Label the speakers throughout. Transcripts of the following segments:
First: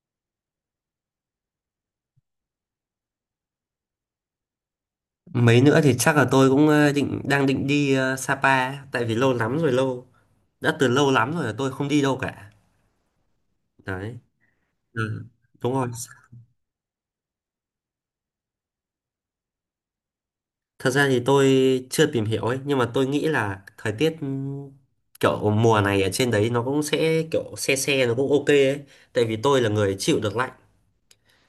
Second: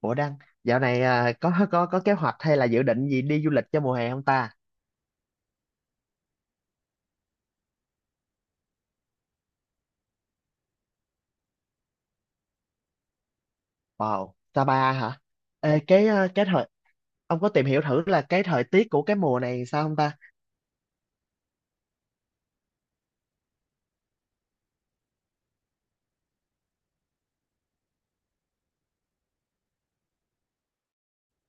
Speaker 1: Ủa Đăng, dạo này có kế hoạch hay là dự định gì đi du lịch cho mùa hè không ta?
Speaker 2: Mấy nữa thì chắc là tôi cũng đang định đi Sapa tại vì lâu lắm rồi lâu đã từ lâu lắm rồi là tôi không đi đâu cả. Đấy.
Speaker 1: Wow, Sapa hả?
Speaker 2: Ừ. Đúng
Speaker 1: Ê,
Speaker 2: rồi.
Speaker 1: cái à, cái thời ông có tìm hiểu thử là cái thời tiết của cái mùa này sao không ta?
Speaker 2: Thật ra thì tôi chưa tìm hiểu ấy, nhưng mà tôi nghĩ là thời tiết kiểu mùa này ở trên đấy nó cũng sẽ kiểu se se, nó cũng ok ấy. Tại vì tôi là người chịu được lạnh.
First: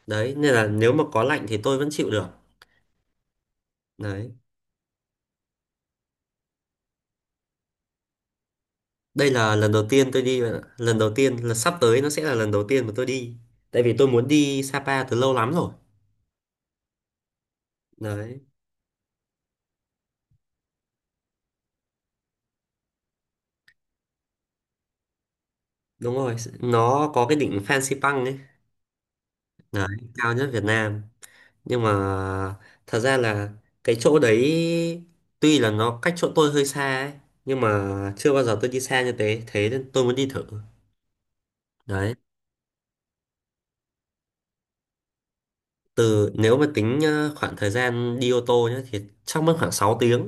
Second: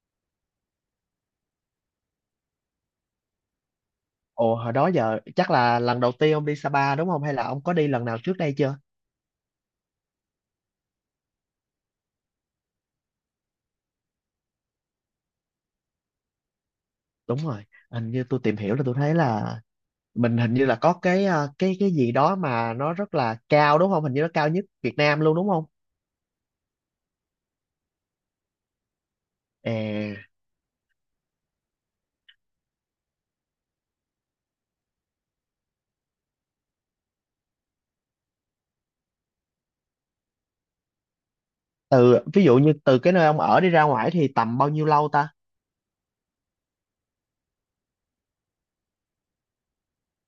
Speaker 2: Đấy, nên là nếu mà có lạnh thì tôi vẫn chịu được. Đấy.
Speaker 1: Ồ, hồi đó giờ chắc là lần đầu tiên ông đi Sapa đúng không? Hay là ông có đi lần nào trước đây chưa?
Speaker 2: Đây là lần đầu tiên tôi đi bạn ạ. Lần đầu tiên là sắp tới, nó sẽ là lần đầu tiên mà tôi đi, tại vì tôi muốn đi Sapa từ lâu lắm rồi.
Speaker 1: Đúng rồi, hình như tôi
Speaker 2: Đấy.
Speaker 1: tìm hiểu là tôi thấy là mình hình như là có cái à, cái cái gì đó mà nó rất là cao đúng không? Hình như nó cao nhất Việt Nam luôn đúng không?
Speaker 2: Đúng rồi, nó có cái đỉnh Fansipan ấy. Đấy,
Speaker 1: Ê,
Speaker 2: cao nhất Việt Nam. Nhưng mà thật ra là cái chỗ đấy tuy là nó cách chỗ tôi hơi xa ấy, nhưng mà chưa bao giờ tôi đi xa như thế, thế nên tôi muốn đi thử. Đấy.
Speaker 1: từ ví dụ như từ cái nơi ông ở đi ra ngoài thì tầm bao nhiêu lâu ta?
Speaker 2: Nếu mà tính khoảng thời gian đi ô tô nhá, thì chắc mất khoảng 6 tiếng.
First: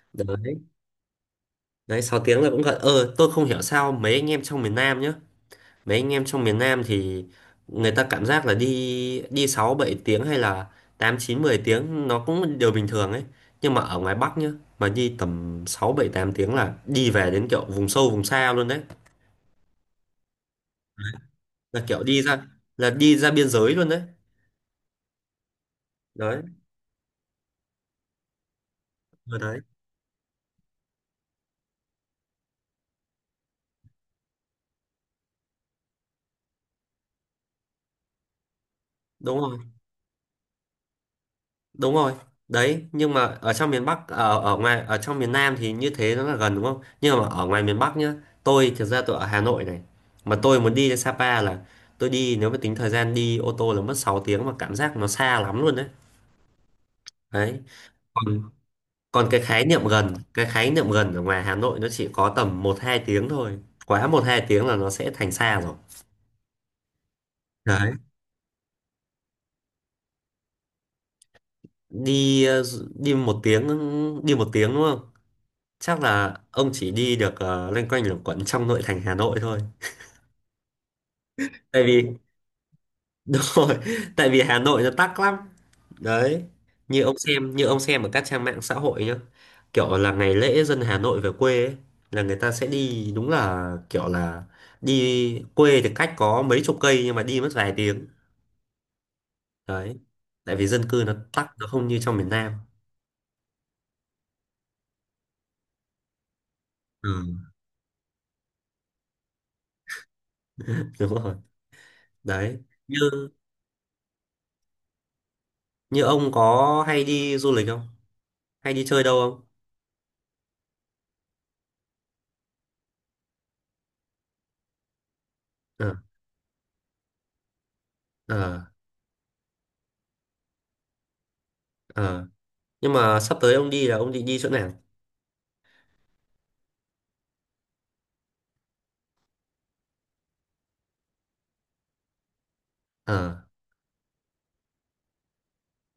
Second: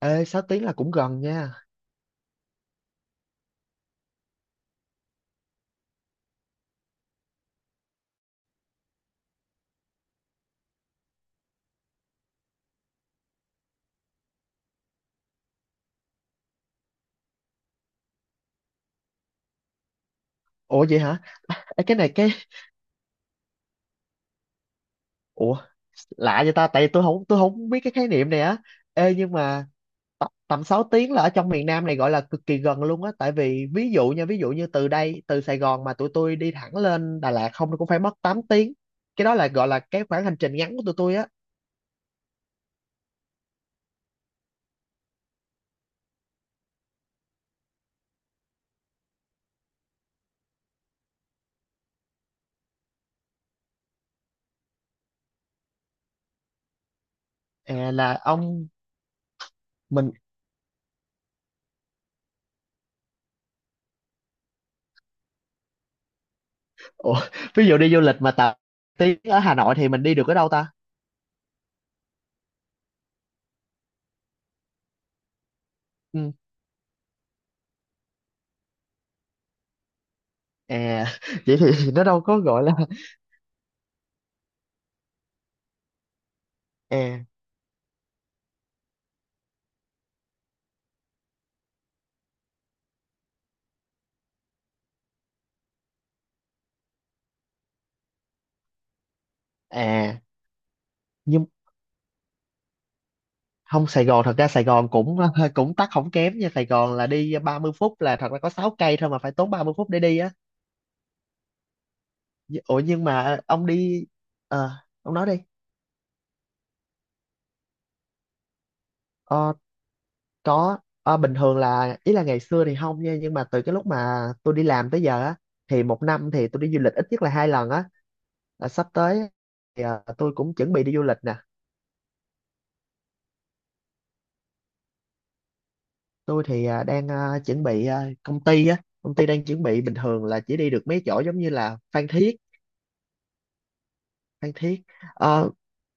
Speaker 1: Ê, 6
Speaker 2: Đấy.
Speaker 1: tiếng là cũng gần nha.
Speaker 2: Đấy, 6 tiếng là cũng gần. Ờ tôi không hiểu sao mấy anh em trong miền Nam nhá, mấy anh em trong miền Nam thì người ta cảm giác là đi đi 6-7 tiếng hay là 8-9-10 tiếng nó cũng là điều bình thường ấy. Nhưng mà ở ngoài Bắc nhá, mà đi tầm 6-7-8 tiếng là đi về đến kiểu vùng sâu vùng xa luôn đấy.
Speaker 1: Ủa vậy hả? Ê,
Speaker 2: Là
Speaker 1: cái
Speaker 2: kiểu
Speaker 1: này
Speaker 2: đi
Speaker 1: cái...
Speaker 2: ra là đi ra biên giới luôn đấy.
Speaker 1: Ủa, lạ
Speaker 2: Đấy,
Speaker 1: vậy ta? Tại vì tôi không biết cái khái niệm này á. Ê, nhưng
Speaker 2: rồi đấy.
Speaker 1: mà tầm 6 tiếng là ở trong miền Nam này gọi là cực kỳ gần luôn á. Tại vì ví dụ nha, ví dụ như từ đây, từ Sài Gòn mà tụi tôi đi thẳng lên Đà Lạt không nó cũng phải mất 8 tiếng. Cái đó
Speaker 2: Đúng
Speaker 1: là
Speaker 2: rồi.
Speaker 1: gọi là cái khoảng hành trình ngắn của tụi tôi á.
Speaker 2: Đúng rồi đấy, nhưng mà ở trong miền Bắc ở ở ngoài ở trong miền Nam thì như thế nó là gần đúng không, nhưng mà ở ngoài miền Bắc nhá, tôi thực ra tôi ở Hà Nội này, mà tôi muốn đi đến Sapa là tôi đi, nếu mà tính thời gian đi ô tô là mất 6 tiếng mà cảm giác nó xa lắm luôn đấy. Đấy.
Speaker 1: À, là
Speaker 2: còn
Speaker 1: ông
Speaker 2: còn cái khái niệm
Speaker 1: mình...
Speaker 2: gần cái khái niệm gần ở ngoài Hà Nội nó chỉ có tầm 1-2 tiếng thôi. Quá một 2 tiếng là nó sẽ thành xa rồi.
Speaker 1: Ủa, ví dụ đi
Speaker 2: Đấy.
Speaker 1: du lịch mà 8 tiếng ở Hà Nội thì mình đi được ở đâu ta?
Speaker 2: đi ờ, Đi 1 tiếng, đi 1 tiếng, đúng không? Chắc
Speaker 1: Ừ.
Speaker 2: là ông chỉ đi được loanh quanh luẩn quẩn trong nội thành Hà Nội thôi.
Speaker 1: À, vậy
Speaker 2: Tại
Speaker 1: thì nó
Speaker 2: vì
Speaker 1: đâu có gọi là.
Speaker 2: đúng rồi, tại vì Hà Nội nó tắc lắm. Đấy, như ông
Speaker 1: À,
Speaker 2: xem như ông xem ở các trang mạng xã hội nhá, kiểu là ngày lễ dân Hà Nội về quê ấy, là người ta sẽ đi đúng là kiểu là đi quê thì cách có mấy chục cây nhưng mà đi mất vài tiếng. Đấy.
Speaker 1: à.
Speaker 2: Tại vì dân cư nó tắc,
Speaker 1: Nhưng
Speaker 2: nó không như trong miền Nam.
Speaker 1: không, Sài Gòn, thật ra Sài Gòn cũng cũng tắc không kém nha. Sài Gòn là đi
Speaker 2: Ừ,
Speaker 1: 30 phút là thật ra có 6 cây thôi mà phải tốn 30 phút để đi á.
Speaker 2: đúng rồi. Đấy,
Speaker 1: Ủa
Speaker 2: như
Speaker 1: nhưng mà ông đi, ờ ông nói đi.
Speaker 2: như ông có hay đi du lịch không, hay đi chơi đâu không?
Speaker 1: ờ có. Ờ, Bình thường là ý là ngày xưa thì không nha, nhưng mà từ cái lúc mà tôi đi làm tới giờ á thì
Speaker 2: Ờ.
Speaker 1: một năm thì tôi đi du lịch ít nhất là hai lần á.
Speaker 2: Ờ.
Speaker 1: Là sắp tới thì tôi cũng chuẩn bị đi du lịch nè.
Speaker 2: Ờ. Nhưng mà sắp tới ông đi là ông định đi chỗ nào?
Speaker 1: Tôi thì đang chuẩn bị, công ty á, công ty đang chuẩn bị, bình thường là chỉ đi được mấy chỗ giống như là Phan Thiết.
Speaker 2: Ờ,
Speaker 1: Phan Thiết, Ờ,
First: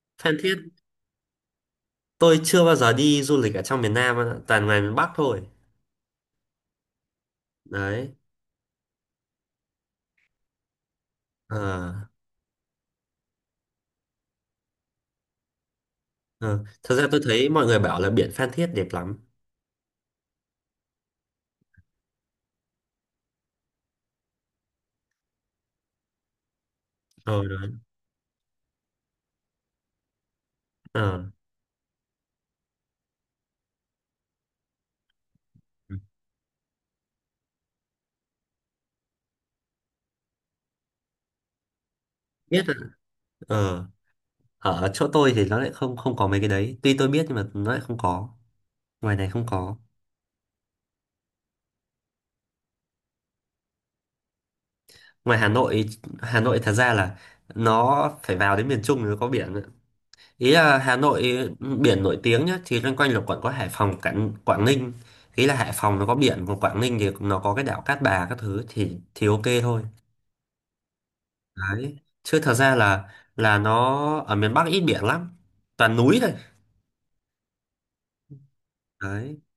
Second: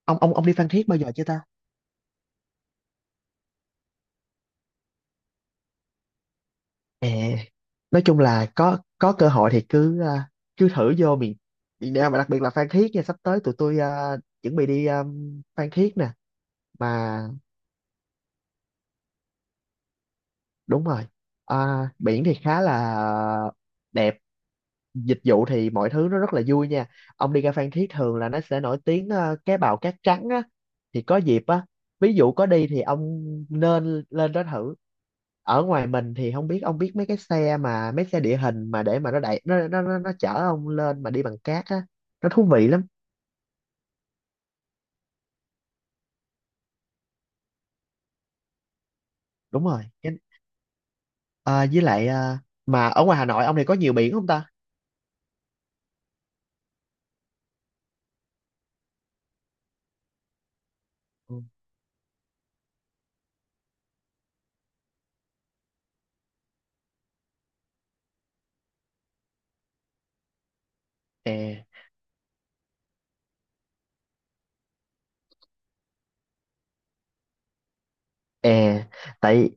Speaker 1: ông ông
Speaker 2: Phan
Speaker 1: ông đi
Speaker 2: Thiết.
Speaker 1: Phan Thiết bao giờ chưa ta?
Speaker 2: Tôi chưa bao giờ đi du lịch ở trong miền Nam á, toàn ngoài miền Bắc thôi.
Speaker 1: Ờ, nói
Speaker 2: Đấy.
Speaker 1: chung là có cơ hội thì cứ thử vô miền
Speaker 2: Ờ,
Speaker 1: miền Nam, mà đặc biệt là Phan Thiết nha. Sắp tới tụi tôi chuẩn bị đi, Phan Thiết nè.
Speaker 2: ờ. Thật ra
Speaker 1: Mà
Speaker 2: tôi thấy mọi người bảo là biển Phan Thiết đẹp lắm.
Speaker 1: đúng rồi. À, biển thì khá là đẹp, dịch vụ thì mọi thứ nó rất là vui nha. Ông
Speaker 2: Ờ,
Speaker 1: đi ra
Speaker 2: đấy.
Speaker 1: Phan Thiết thường là nó sẽ nổi tiếng cá bào cát trắng á. Thì có
Speaker 2: Ờ.
Speaker 1: dịp á, ví dụ có đi thì ông nên lên đó thử. Ở ngoài mình thì không biết ông biết mấy cái xe mà mấy xe địa hình mà để mà nó đẩy, nó chở ông lên mà đi bằng cát á, nó thú
Speaker 2: Biết
Speaker 1: vị
Speaker 2: rồi.
Speaker 1: lắm.
Speaker 2: Ờ. Ở chỗ tôi thì nó lại không không có mấy cái đấy. Tuy tôi biết nhưng mà nó lại không có. Ngoài này không
Speaker 1: Đúng
Speaker 2: có.
Speaker 1: rồi. Với lại mà ở ngoài Hà Nội ông này có nhiều biển không ta?
Speaker 2: Ngoài Hà Nội, Hà Nội thật ra là nó phải vào đến miền Trung thì nó có biển. Ý là Hà Nội,
Speaker 1: Ừ.
Speaker 2: ừ, biển nổi tiếng nhá thì loanh quanh là quận có Hải Phòng, Quảng Quảng Ninh. Ý là Hải Phòng nó có biển, còn Quảng Ninh thì nó có cái đảo Cát Bà các thứ thì ok thôi.
Speaker 1: À,
Speaker 2: Đấy, chứ thật ra là nó ở miền Bắc ít biển lắm, toàn núi thôi.
Speaker 1: à,
Speaker 2: Đấy.
Speaker 1: tại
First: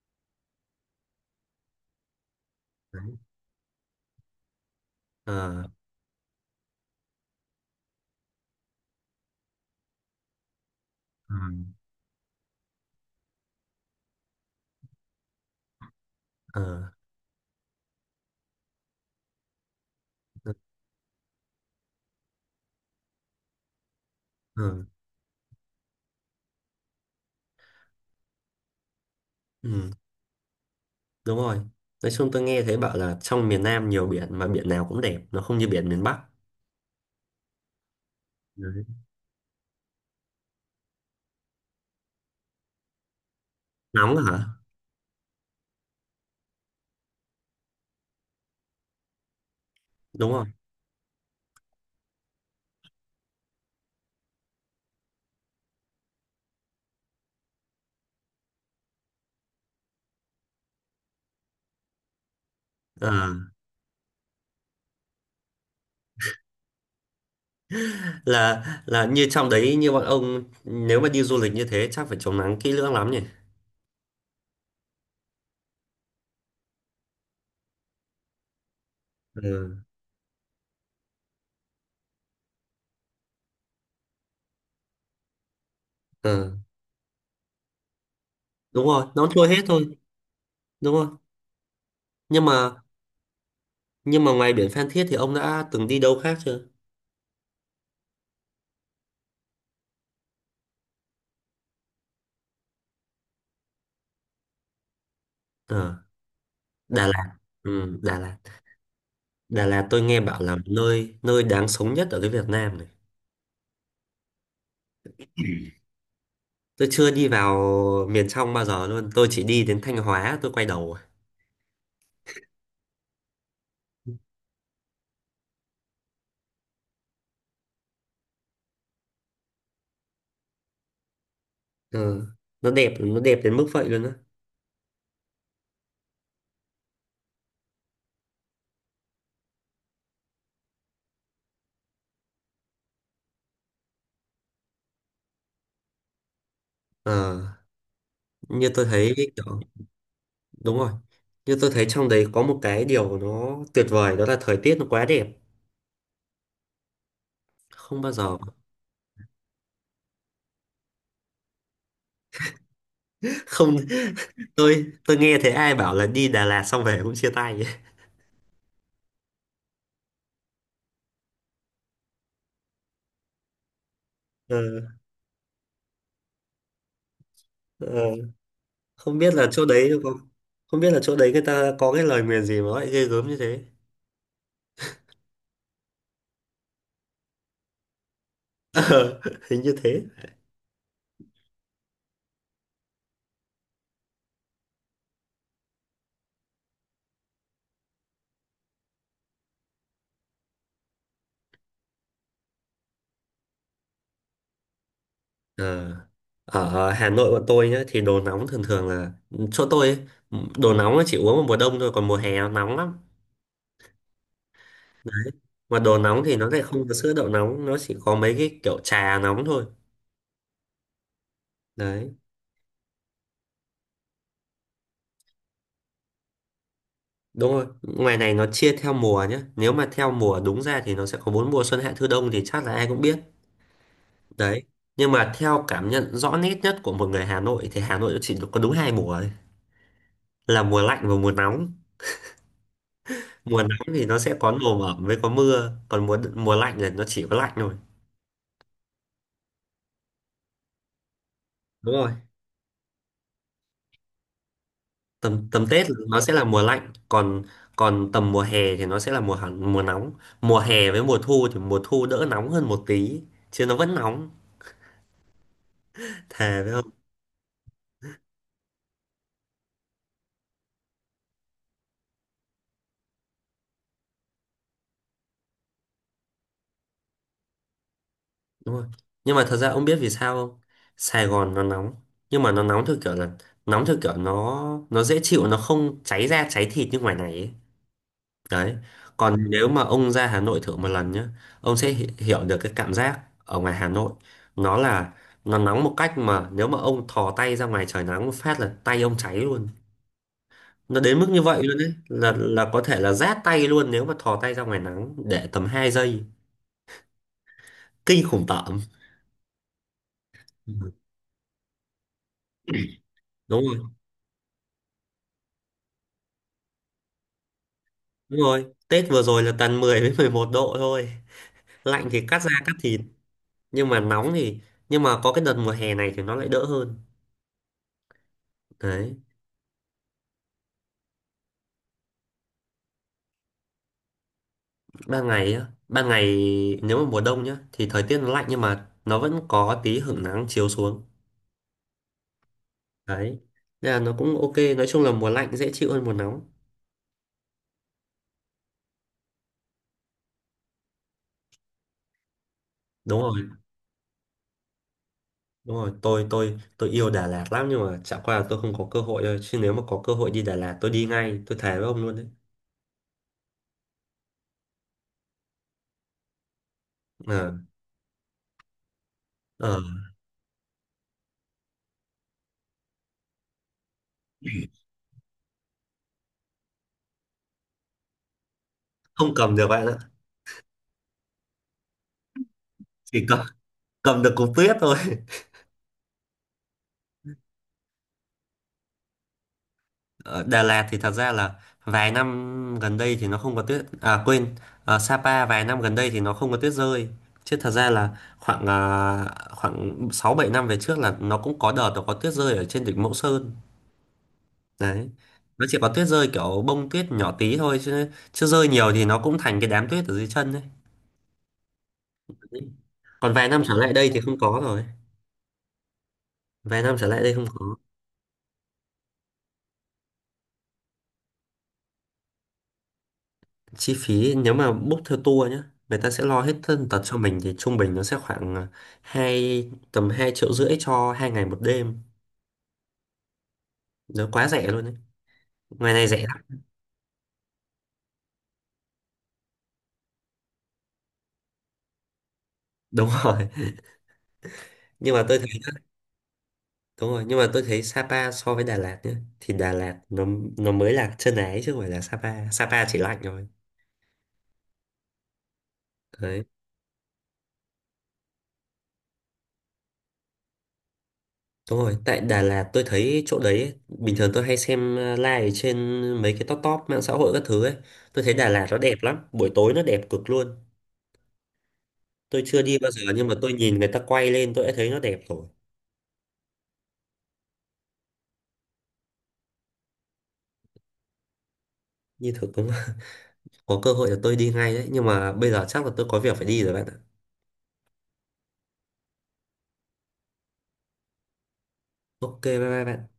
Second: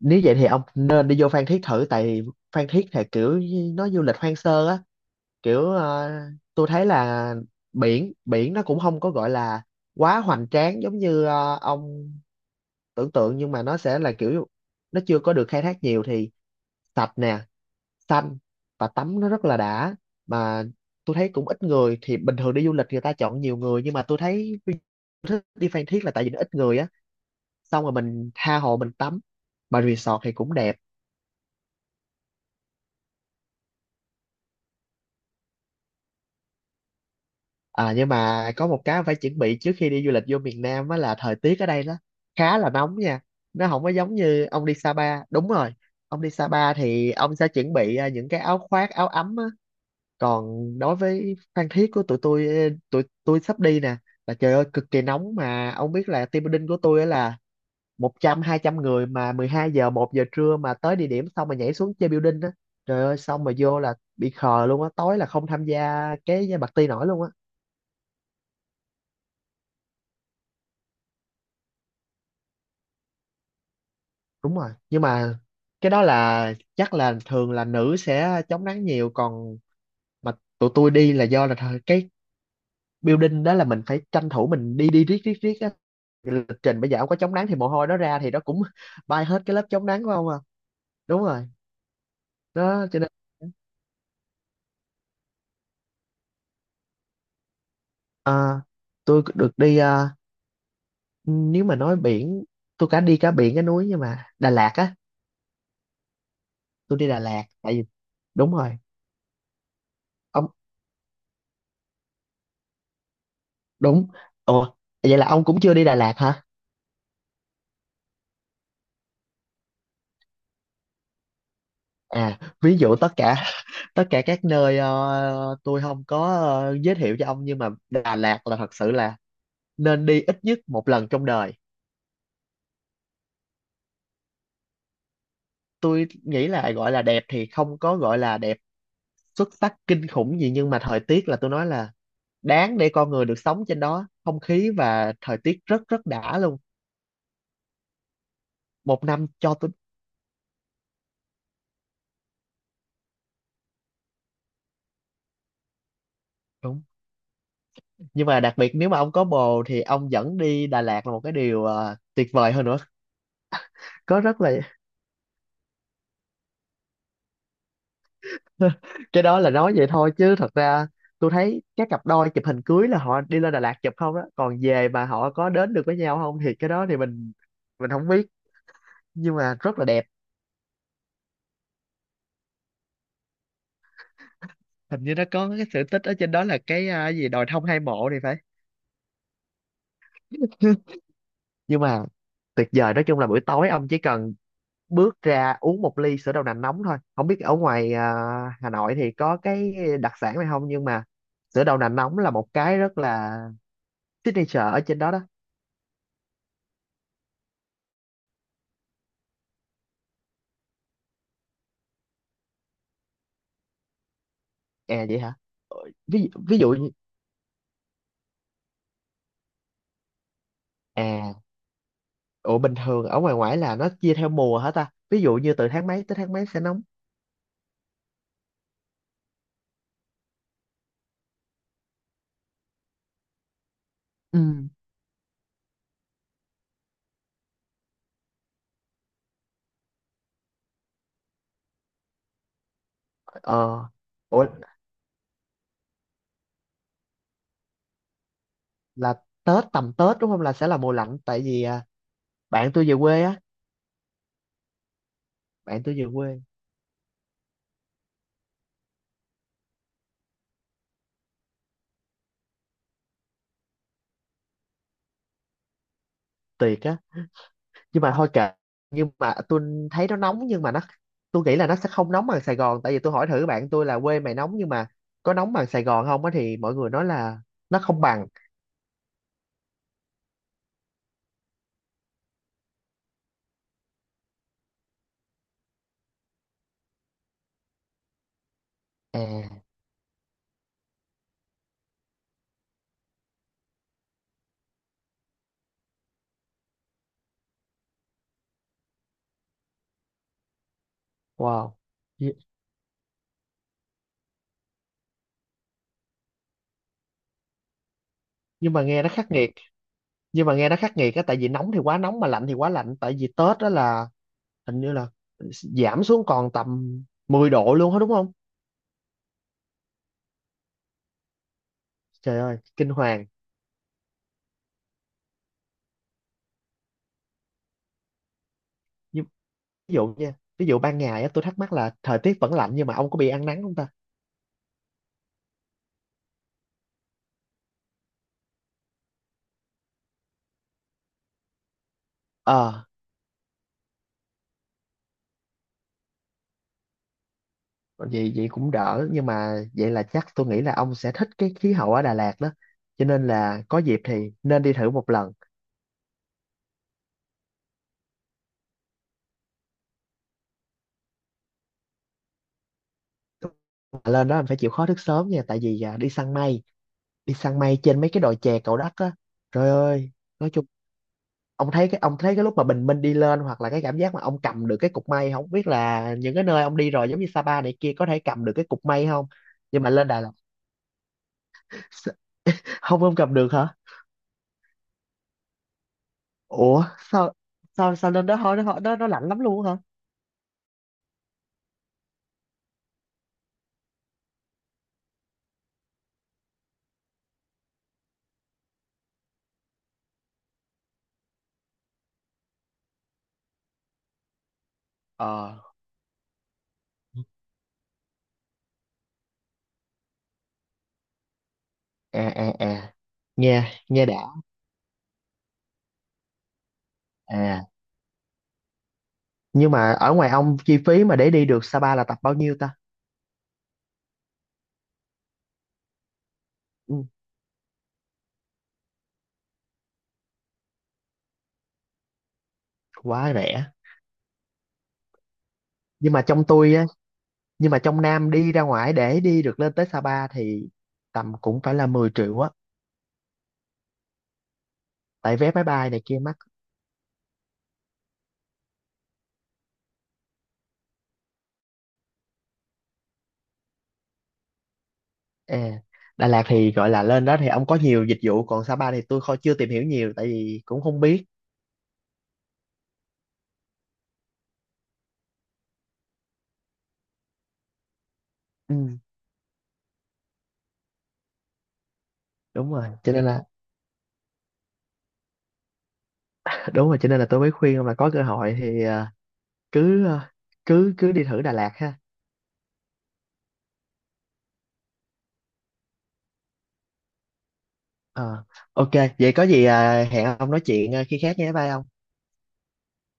Speaker 1: nếu vậy thì ông nên đi vô Phan Thiết thử, tại Phan Thiết thì
Speaker 2: Đấy.
Speaker 1: kiểu như nó du lịch hoang sơ á.
Speaker 2: Ờ.
Speaker 1: Kiểu tôi thấy là biển biển nó cũng không có gọi là quá hoành tráng giống như
Speaker 2: Ừ.
Speaker 1: ông tưởng tượng, nhưng mà nó sẽ là kiểu nó chưa có được khai thác nhiều thì
Speaker 2: Ờ.
Speaker 1: sạch nè, xanh, và tắm nó rất là đã.
Speaker 2: Ừ.
Speaker 1: Mà tôi thấy cũng ít người, thì bình thường đi du lịch người ta chọn nhiều người nhưng mà tôi thấy
Speaker 2: Ừ.
Speaker 1: đi Phan Thiết là tại vì nó ít người á, xong rồi mình tha hồ mình tắm, mà
Speaker 2: Ừ.
Speaker 1: resort thì cũng đẹp.
Speaker 2: Đúng rồi, nói chung tôi nghe thấy bảo là trong miền Nam nhiều biển, mà biển nào cũng đẹp, nó không như biển miền Bắc.
Speaker 1: À, nhưng mà có một
Speaker 2: Đấy.
Speaker 1: cái phải chuẩn bị trước khi đi du lịch vô miền Nam á là thời tiết ở đây nó khá là nóng nha. Nó không có giống
Speaker 2: Nóng hả?
Speaker 1: như ông đi Sapa. Đúng rồi. Ông đi Sapa thì ông sẽ chuẩn bị những cái áo khoác, áo ấm á.
Speaker 2: Đúng rồi.
Speaker 1: Còn đối với Phan Thiết của tụi tôi, tụi tôi sắp đi nè, là trời ơi cực kỳ nóng. Mà ông biết là team building của tôi á, là 100 200 người mà 12 giờ, 1 giờ trưa mà tới địa điểm xong mà nhảy xuống chơi building á. Trời
Speaker 2: Ờ.
Speaker 1: ơi xong mà vô là bị khờ luôn á, tối là không tham gia cái party nổi luôn á.
Speaker 2: Là như trong đấy, như bọn ông nếu mà đi du lịch như thế chắc phải chống nắng kỹ lưỡng lắm nhỉ.
Speaker 1: Đúng rồi, nhưng mà cái đó là chắc là thường là nữ sẽ chống nắng nhiều, còn
Speaker 2: Ừ.
Speaker 1: mà tụi tôi đi là do là cái building đó là mình phải tranh thủ mình đi, đi riết riết riết á. Cái
Speaker 2: Ừ.
Speaker 1: lịch trình bây giờ không có chống nắng thì mồ hôi nó ra thì nó cũng
Speaker 2: Đúng rồi,
Speaker 1: bay
Speaker 2: nó
Speaker 1: hết
Speaker 2: trôi
Speaker 1: cái
Speaker 2: hết
Speaker 1: lớp chống
Speaker 2: thôi
Speaker 1: nắng của ông à.
Speaker 2: đúng không?
Speaker 1: Đúng rồi,
Speaker 2: nhưng mà
Speaker 1: đó cho nên
Speaker 2: nhưng mà ngoài biển Phan Thiết thì ông đã từng đi đâu khác chưa?
Speaker 1: à, tôi được đi, nếu mà nói biển, tôi cả đi cả biển cả núi, nhưng mà Đà Lạt á,
Speaker 2: Ờ,
Speaker 1: tôi
Speaker 2: Đà
Speaker 1: đi Đà
Speaker 2: Lạt.
Speaker 1: Lạt tại vì
Speaker 2: Ừ, Đà Lạt
Speaker 1: đúng rồi.
Speaker 2: Đà Lạt tôi nghe bảo
Speaker 1: Ông.
Speaker 2: là nơi nơi đáng sống nhất ở cái Việt Nam này.
Speaker 1: Đúng. Ủa, vậy là ông cũng chưa đi Đà Lạt hả?
Speaker 2: Tôi chưa đi vào miền trong bao giờ luôn, tôi chỉ đi đến Thanh Hóa tôi quay đầu rồi.
Speaker 1: À, ví dụ tất cả tất cả các nơi, tôi không có giới thiệu cho ông, nhưng mà Đà Lạt là thật sự là nên đi ít nhất một lần trong đời.
Speaker 2: Ừ. nó đẹp đến mức vậy luôn á?
Speaker 1: Tôi nghĩ là gọi là đẹp thì không có gọi là đẹp xuất sắc kinh khủng gì, nhưng mà thời tiết là tôi nói là đáng để con người được sống trên đó, không khí và thời tiết rất rất đã luôn.
Speaker 2: Ờ, như tôi
Speaker 1: Một
Speaker 2: thấy
Speaker 1: năm cho
Speaker 2: kiểu
Speaker 1: tôi.
Speaker 2: đúng rồi. Như tôi thấy trong đấy có một cái điều nó tuyệt vời đó là thời tiết nó quá đẹp.
Speaker 1: Đúng.
Speaker 2: Không bao
Speaker 1: Nhưng
Speaker 2: giờ
Speaker 1: mà đặc biệt nếu mà ông có bồ thì ông dẫn đi Đà Lạt là một cái điều tuyệt vời hơn nữa.
Speaker 2: không.
Speaker 1: Có rất là,
Speaker 2: Tôi nghe thấy ai bảo là đi Đà Lạt xong về cũng chia tay.
Speaker 1: cái đó là nói vậy thôi chứ thật ra tôi thấy các cặp đôi chụp hình cưới là họ đi lên Đà Lạt chụp không đó,
Speaker 2: Ờ.
Speaker 1: còn về mà họ có đến được với nhau không thì cái đó thì mình
Speaker 2: Ờ.
Speaker 1: không biết,
Speaker 2: Không biết
Speaker 1: nhưng
Speaker 2: là
Speaker 1: mà
Speaker 2: chỗ
Speaker 1: rất là
Speaker 2: đấy
Speaker 1: đẹp.
Speaker 2: có không biết là chỗ đấy người ta có cái lời nguyền gì mà lại ghê gớm như thế.
Speaker 1: Hình như nó có cái sự tích ở trên đó là gì đồi thông hai mộ thì phải.
Speaker 2: Ờ, hình như thế.
Speaker 1: Nhưng mà tuyệt vời, nói chung là buổi tối ông chỉ cần bước ra uống một ly sữa đậu nành nóng thôi. Không biết ở ngoài Hà Nội thì có cái đặc sản này không, nhưng mà sữa đậu nành nóng là một cái rất là signature ở trên đó đó.
Speaker 2: Ờ, ở Hà Nội bọn tôi nhá thì đồ nóng thường thường là chỗ tôi ấy, đồ nóng nó chỉ uống vào mùa đông thôi, còn mùa hè nó nóng lắm.
Speaker 1: À vậy hả?
Speaker 2: Mà đồ nóng thì nó
Speaker 1: Ví
Speaker 2: lại
Speaker 1: dụ.
Speaker 2: không có sữa đậu nóng, nó chỉ có mấy cái kiểu trà nóng thôi.
Speaker 1: À,
Speaker 2: Đấy,
Speaker 1: ủa bình thường ở ngoài ngoại là nó chia theo mùa hả ta? Ví dụ như từ tháng mấy tới tháng mấy sẽ nóng.
Speaker 2: đúng rồi. Ngoài này nó chia theo mùa nhé. Nếu mà theo mùa đúng ra thì nó sẽ có bốn mùa xuân hạ thu đông thì chắc là ai cũng biết. Đấy.
Speaker 1: Ừ.
Speaker 2: Nhưng mà theo cảm nhận rõ nét nhất của một người Hà Nội thì Hà Nội chỉ có đúng hai mùa thôi. Là mùa lạnh và mùa nóng. Mùa
Speaker 1: Ờ,
Speaker 2: nóng thì nó sẽ
Speaker 1: ủa
Speaker 2: có nồm ẩm với có mưa, còn mùa mùa lạnh là nó chỉ có lạnh thôi.
Speaker 1: là Tết, tầm Tết đúng không là sẽ là mùa lạnh, tại vì
Speaker 2: Đúng rồi.
Speaker 1: bạn tôi về quê á,
Speaker 2: Tầm tầm
Speaker 1: bạn
Speaker 2: Tết
Speaker 1: tôi
Speaker 2: là
Speaker 1: về
Speaker 2: nó sẽ
Speaker 1: quê.
Speaker 2: là mùa lạnh, còn còn tầm mùa hè thì nó sẽ là mùa nóng. Mùa hè với mùa thu thì mùa thu đỡ nóng hơn một tí, chứ nó vẫn nóng. Thề với
Speaker 1: Tuyệt á. Nhưng mà thôi kệ, nhưng mà tôi thấy nó nóng nhưng mà nó, tôi nghĩ là nó sẽ không nóng bằng Sài Gòn, tại vì tôi hỏi thử bạn tôi là quê mày nóng nhưng mà có nóng bằng Sài Gòn không á, thì mọi người nói là nó không bằng.
Speaker 2: đúng rồi, nhưng mà thật ra ông biết vì sao không? Sài Gòn nó nóng nhưng mà nó nóng theo kiểu là nóng theo kiểu nó dễ chịu, nó không cháy da cháy thịt như ngoài này ấy. Đấy. Còn
Speaker 1: À,
Speaker 2: nếu mà ông ra Hà Nội thử một lần nhá, ông sẽ hiểu được cái cảm giác ở ngoài Hà Nội, nó là nó nóng một cách mà nếu mà ông thò tay ra ngoài trời nắng một phát là tay ông cháy luôn. Nó đến mức như vậy
Speaker 1: wow.
Speaker 2: luôn đấy, là
Speaker 1: Nh-
Speaker 2: là có thể là rát tay luôn nếu mà thò tay ra ngoài nắng để tầm 2 giây. Kinh khủng
Speaker 1: Nhưng
Speaker 2: tởm.
Speaker 1: mà nghe nó khắc nghiệt. Nhưng mà nghe
Speaker 2: Ừ.
Speaker 1: nó khắc nghiệt á, tại vì nóng thì quá nóng mà lạnh thì quá lạnh, tại vì Tết
Speaker 2: Đúng
Speaker 1: đó
Speaker 2: rồi.
Speaker 1: là hình như là giảm xuống còn tầm 10 độ luôn á đúng không?
Speaker 2: Đúng rồi, Tết vừa rồi là tầm 10 với 11 độ thôi. Lạnh thì
Speaker 1: Trời
Speaker 2: cắt da
Speaker 1: ơi
Speaker 2: cắt
Speaker 1: kinh
Speaker 2: thịt,
Speaker 1: hoàng.
Speaker 2: nhưng mà nóng thì nhưng mà có cái đợt mùa hè này thì nó lại đỡ hơn. Đấy,
Speaker 1: Nhưng ví dụ nha, ví dụ ban ngày á, tôi thắc mắc là thời tiết vẫn lạnh nhưng mà ông có bị ăn nắng không ta?
Speaker 2: ban ngày nếu mà mùa đông nhá thì thời tiết nó lạnh, nhưng mà nó vẫn có tí hửng nắng chiếu xuống.
Speaker 1: ờ
Speaker 2: Đấy. Nên là nó cũng ok, nói chung là mùa lạnh dễ chịu hơn mùa nóng.
Speaker 1: Vậy, vậy cũng đỡ, nhưng mà vậy là chắc tôi nghĩ là ông sẽ thích cái khí hậu ở Đà Lạt đó, cho
Speaker 2: Đúng
Speaker 1: nên
Speaker 2: rồi,
Speaker 1: là có dịp thì nên đi thử một lần.
Speaker 2: đúng rồi, tôi yêu Đà Lạt lắm nhưng mà chả qua là tôi không có cơ hội thôi, chứ nếu mà có cơ hội đi Đà Lạt tôi đi ngay, tôi thề với ông luôn đấy.
Speaker 1: Mà lên đó mình phải chịu khó thức sớm nha, tại vì đi săn mây, đi
Speaker 2: Ờ,
Speaker 1: săn mây trên mấy cái đồi chè Cầu Đất á, trời
Speaker 2: ờ,
Speaker 1: ơi. Nói chung ông thấy cái lúc mà bình minh đi lên, hoặc là cái cảm giác mà ông cầm được cái cục mây. Không biết là những cái nơi ông đi rồi giống như Sapa này kia có thể cầm được cái cục mây không?
Speaker 2: không cầm được
Speaker 1: Nhưng
Speaker 2: bạn
Speaker 1: mà
Speaker 2: ạ,
Speaker 1: lên Đà Lạt, s- không, không
Speaker 2: chỉ
Speaker 1: cầm
Speaker 2: cầm
Speaker 1: được hả?
Speaker 2: cầm được cục tuyết thôi.
Speaker 1: Ủa, sao sao sao lên đó thôi nó lạnh lắm luôn hả?
Speaker 2: Ở Đà Lạt thì thật ra là vài năm gần đây thì nó không có tuyết, à quên, ở Sapa vài năm gần đây thì nó không có tuyết rơi, chứ thật ra là khoảng à, khoảng 6-7 năm về trước là nó cũng có đợt nó có tuyết rơi ở trên đỉnh Mẫu Sơn. Đấy,
Speaker 1: Ờ,
Speaker 2: nó chỉ có tuyết rơi kiểu bông tuyết nhỏ tí thôi, chứ chứ rơi nhiều thì nó cũng thành cái đám tuyết ở dưới chân đấy.
Speaker 1: à à à,
Speaker 2: Còn vài năm
Speaker 1: nghe
Speaker 2: trở lại
Speaker 1: nghe
Speaker 2: đây
Speaker 1: đã
Speaker 2: thì không có rồi, vài năm trở lại đây không
Speaker 1: à.
Speaker 2: có.
Speaker 1: Nhưng mà ở ngoài ông, chi phí mà để đi được Sapa là tập bao nhiêu ta?
Speaker 2: Chi phí nếu mà book theo tour nhé, người ta sẽ lo hết thân tật
Speaker 1: Ừ,
Speaker 2: cho mình, thì trung bình nó sẽ khoảng tầm hai triệu rưỡi cho 2 ngày 1 đêm.
Speaker 1: quá rẻ.
Speaker 2: Nó quá rẻ luôn đấy, ngoài này
Speaker 1: Nhưng mà
Speaker 2: rẻ
Speaker 1: trong
Speaker 2: lắm.
Speaker 1: tôi á, nhưng mà trong Nam đi ra ngoài để đi được lên tới Sapa thì tầm cũng phải là 10 triệu á,
Speaker 2: Đúng rồi, nhưng mà
Speaker 1: tại
Speaker 2: tôi thấy,
Speaker 1: vé máy bay này kia mắc.
Speaker 2: đúng rồi nhưng mà tôi thấy Sapa so với Đà Lạt nhé, thì Đà Lạt nó mới là chân ái chứ không phải là Sapa. Sapa chỉ lạnh rồi.
Speaker 1: À, Đà Lạt
Speaker 2: Đấy,
Speaker 1: thì gọi là lên đó thì ông có nhiều dịch vụ, còn Sa Pa thì tôi không, chưa tìm hiểu nhiều tại vì cũng không biết.
Speaker 2: đúng rồi, tại Đà Lạt tôi thấy chỗ đấy ấy, bình thường tôi hay xem live trên mấy cái top top mạng xã hội các thứ ấy, tôi thấy Đà Lạt nó
Speaker 1: Ừ,
Speaker 2: đẹp lắm, buổi tối nó đẹp cực luôn. Tôi chưa
Speaker 1: đúng
Speaker 2: đi
Speaker 1: rồi
Speaker 2: bao giờ
Speaker 1: cho nên
Speaker 2: nhưng mà
Speaker 1: là
Speaker 2: tôi nhìn người ta quay lên tôi đã thấy nó đẹp rồi.
Speaker 1: đúng rồi cho nên là tôi mới khuyên ông là có cơ hội thì à, cứ cứ đi thử Đà Lạt ha.
Speaker 2: Như thực đúng không? Có cơ hội là tôi đi ngay đấy. Nhưng mà bây giờ chắc là tôi có việc phải đi rồi bạn ạ.
Speaker 1: Ờ, ok, vậy có gì hẹn ông nói chuyện khi khác nhé. Bye ông.
Speaker 2: Ok, bye bye bạn.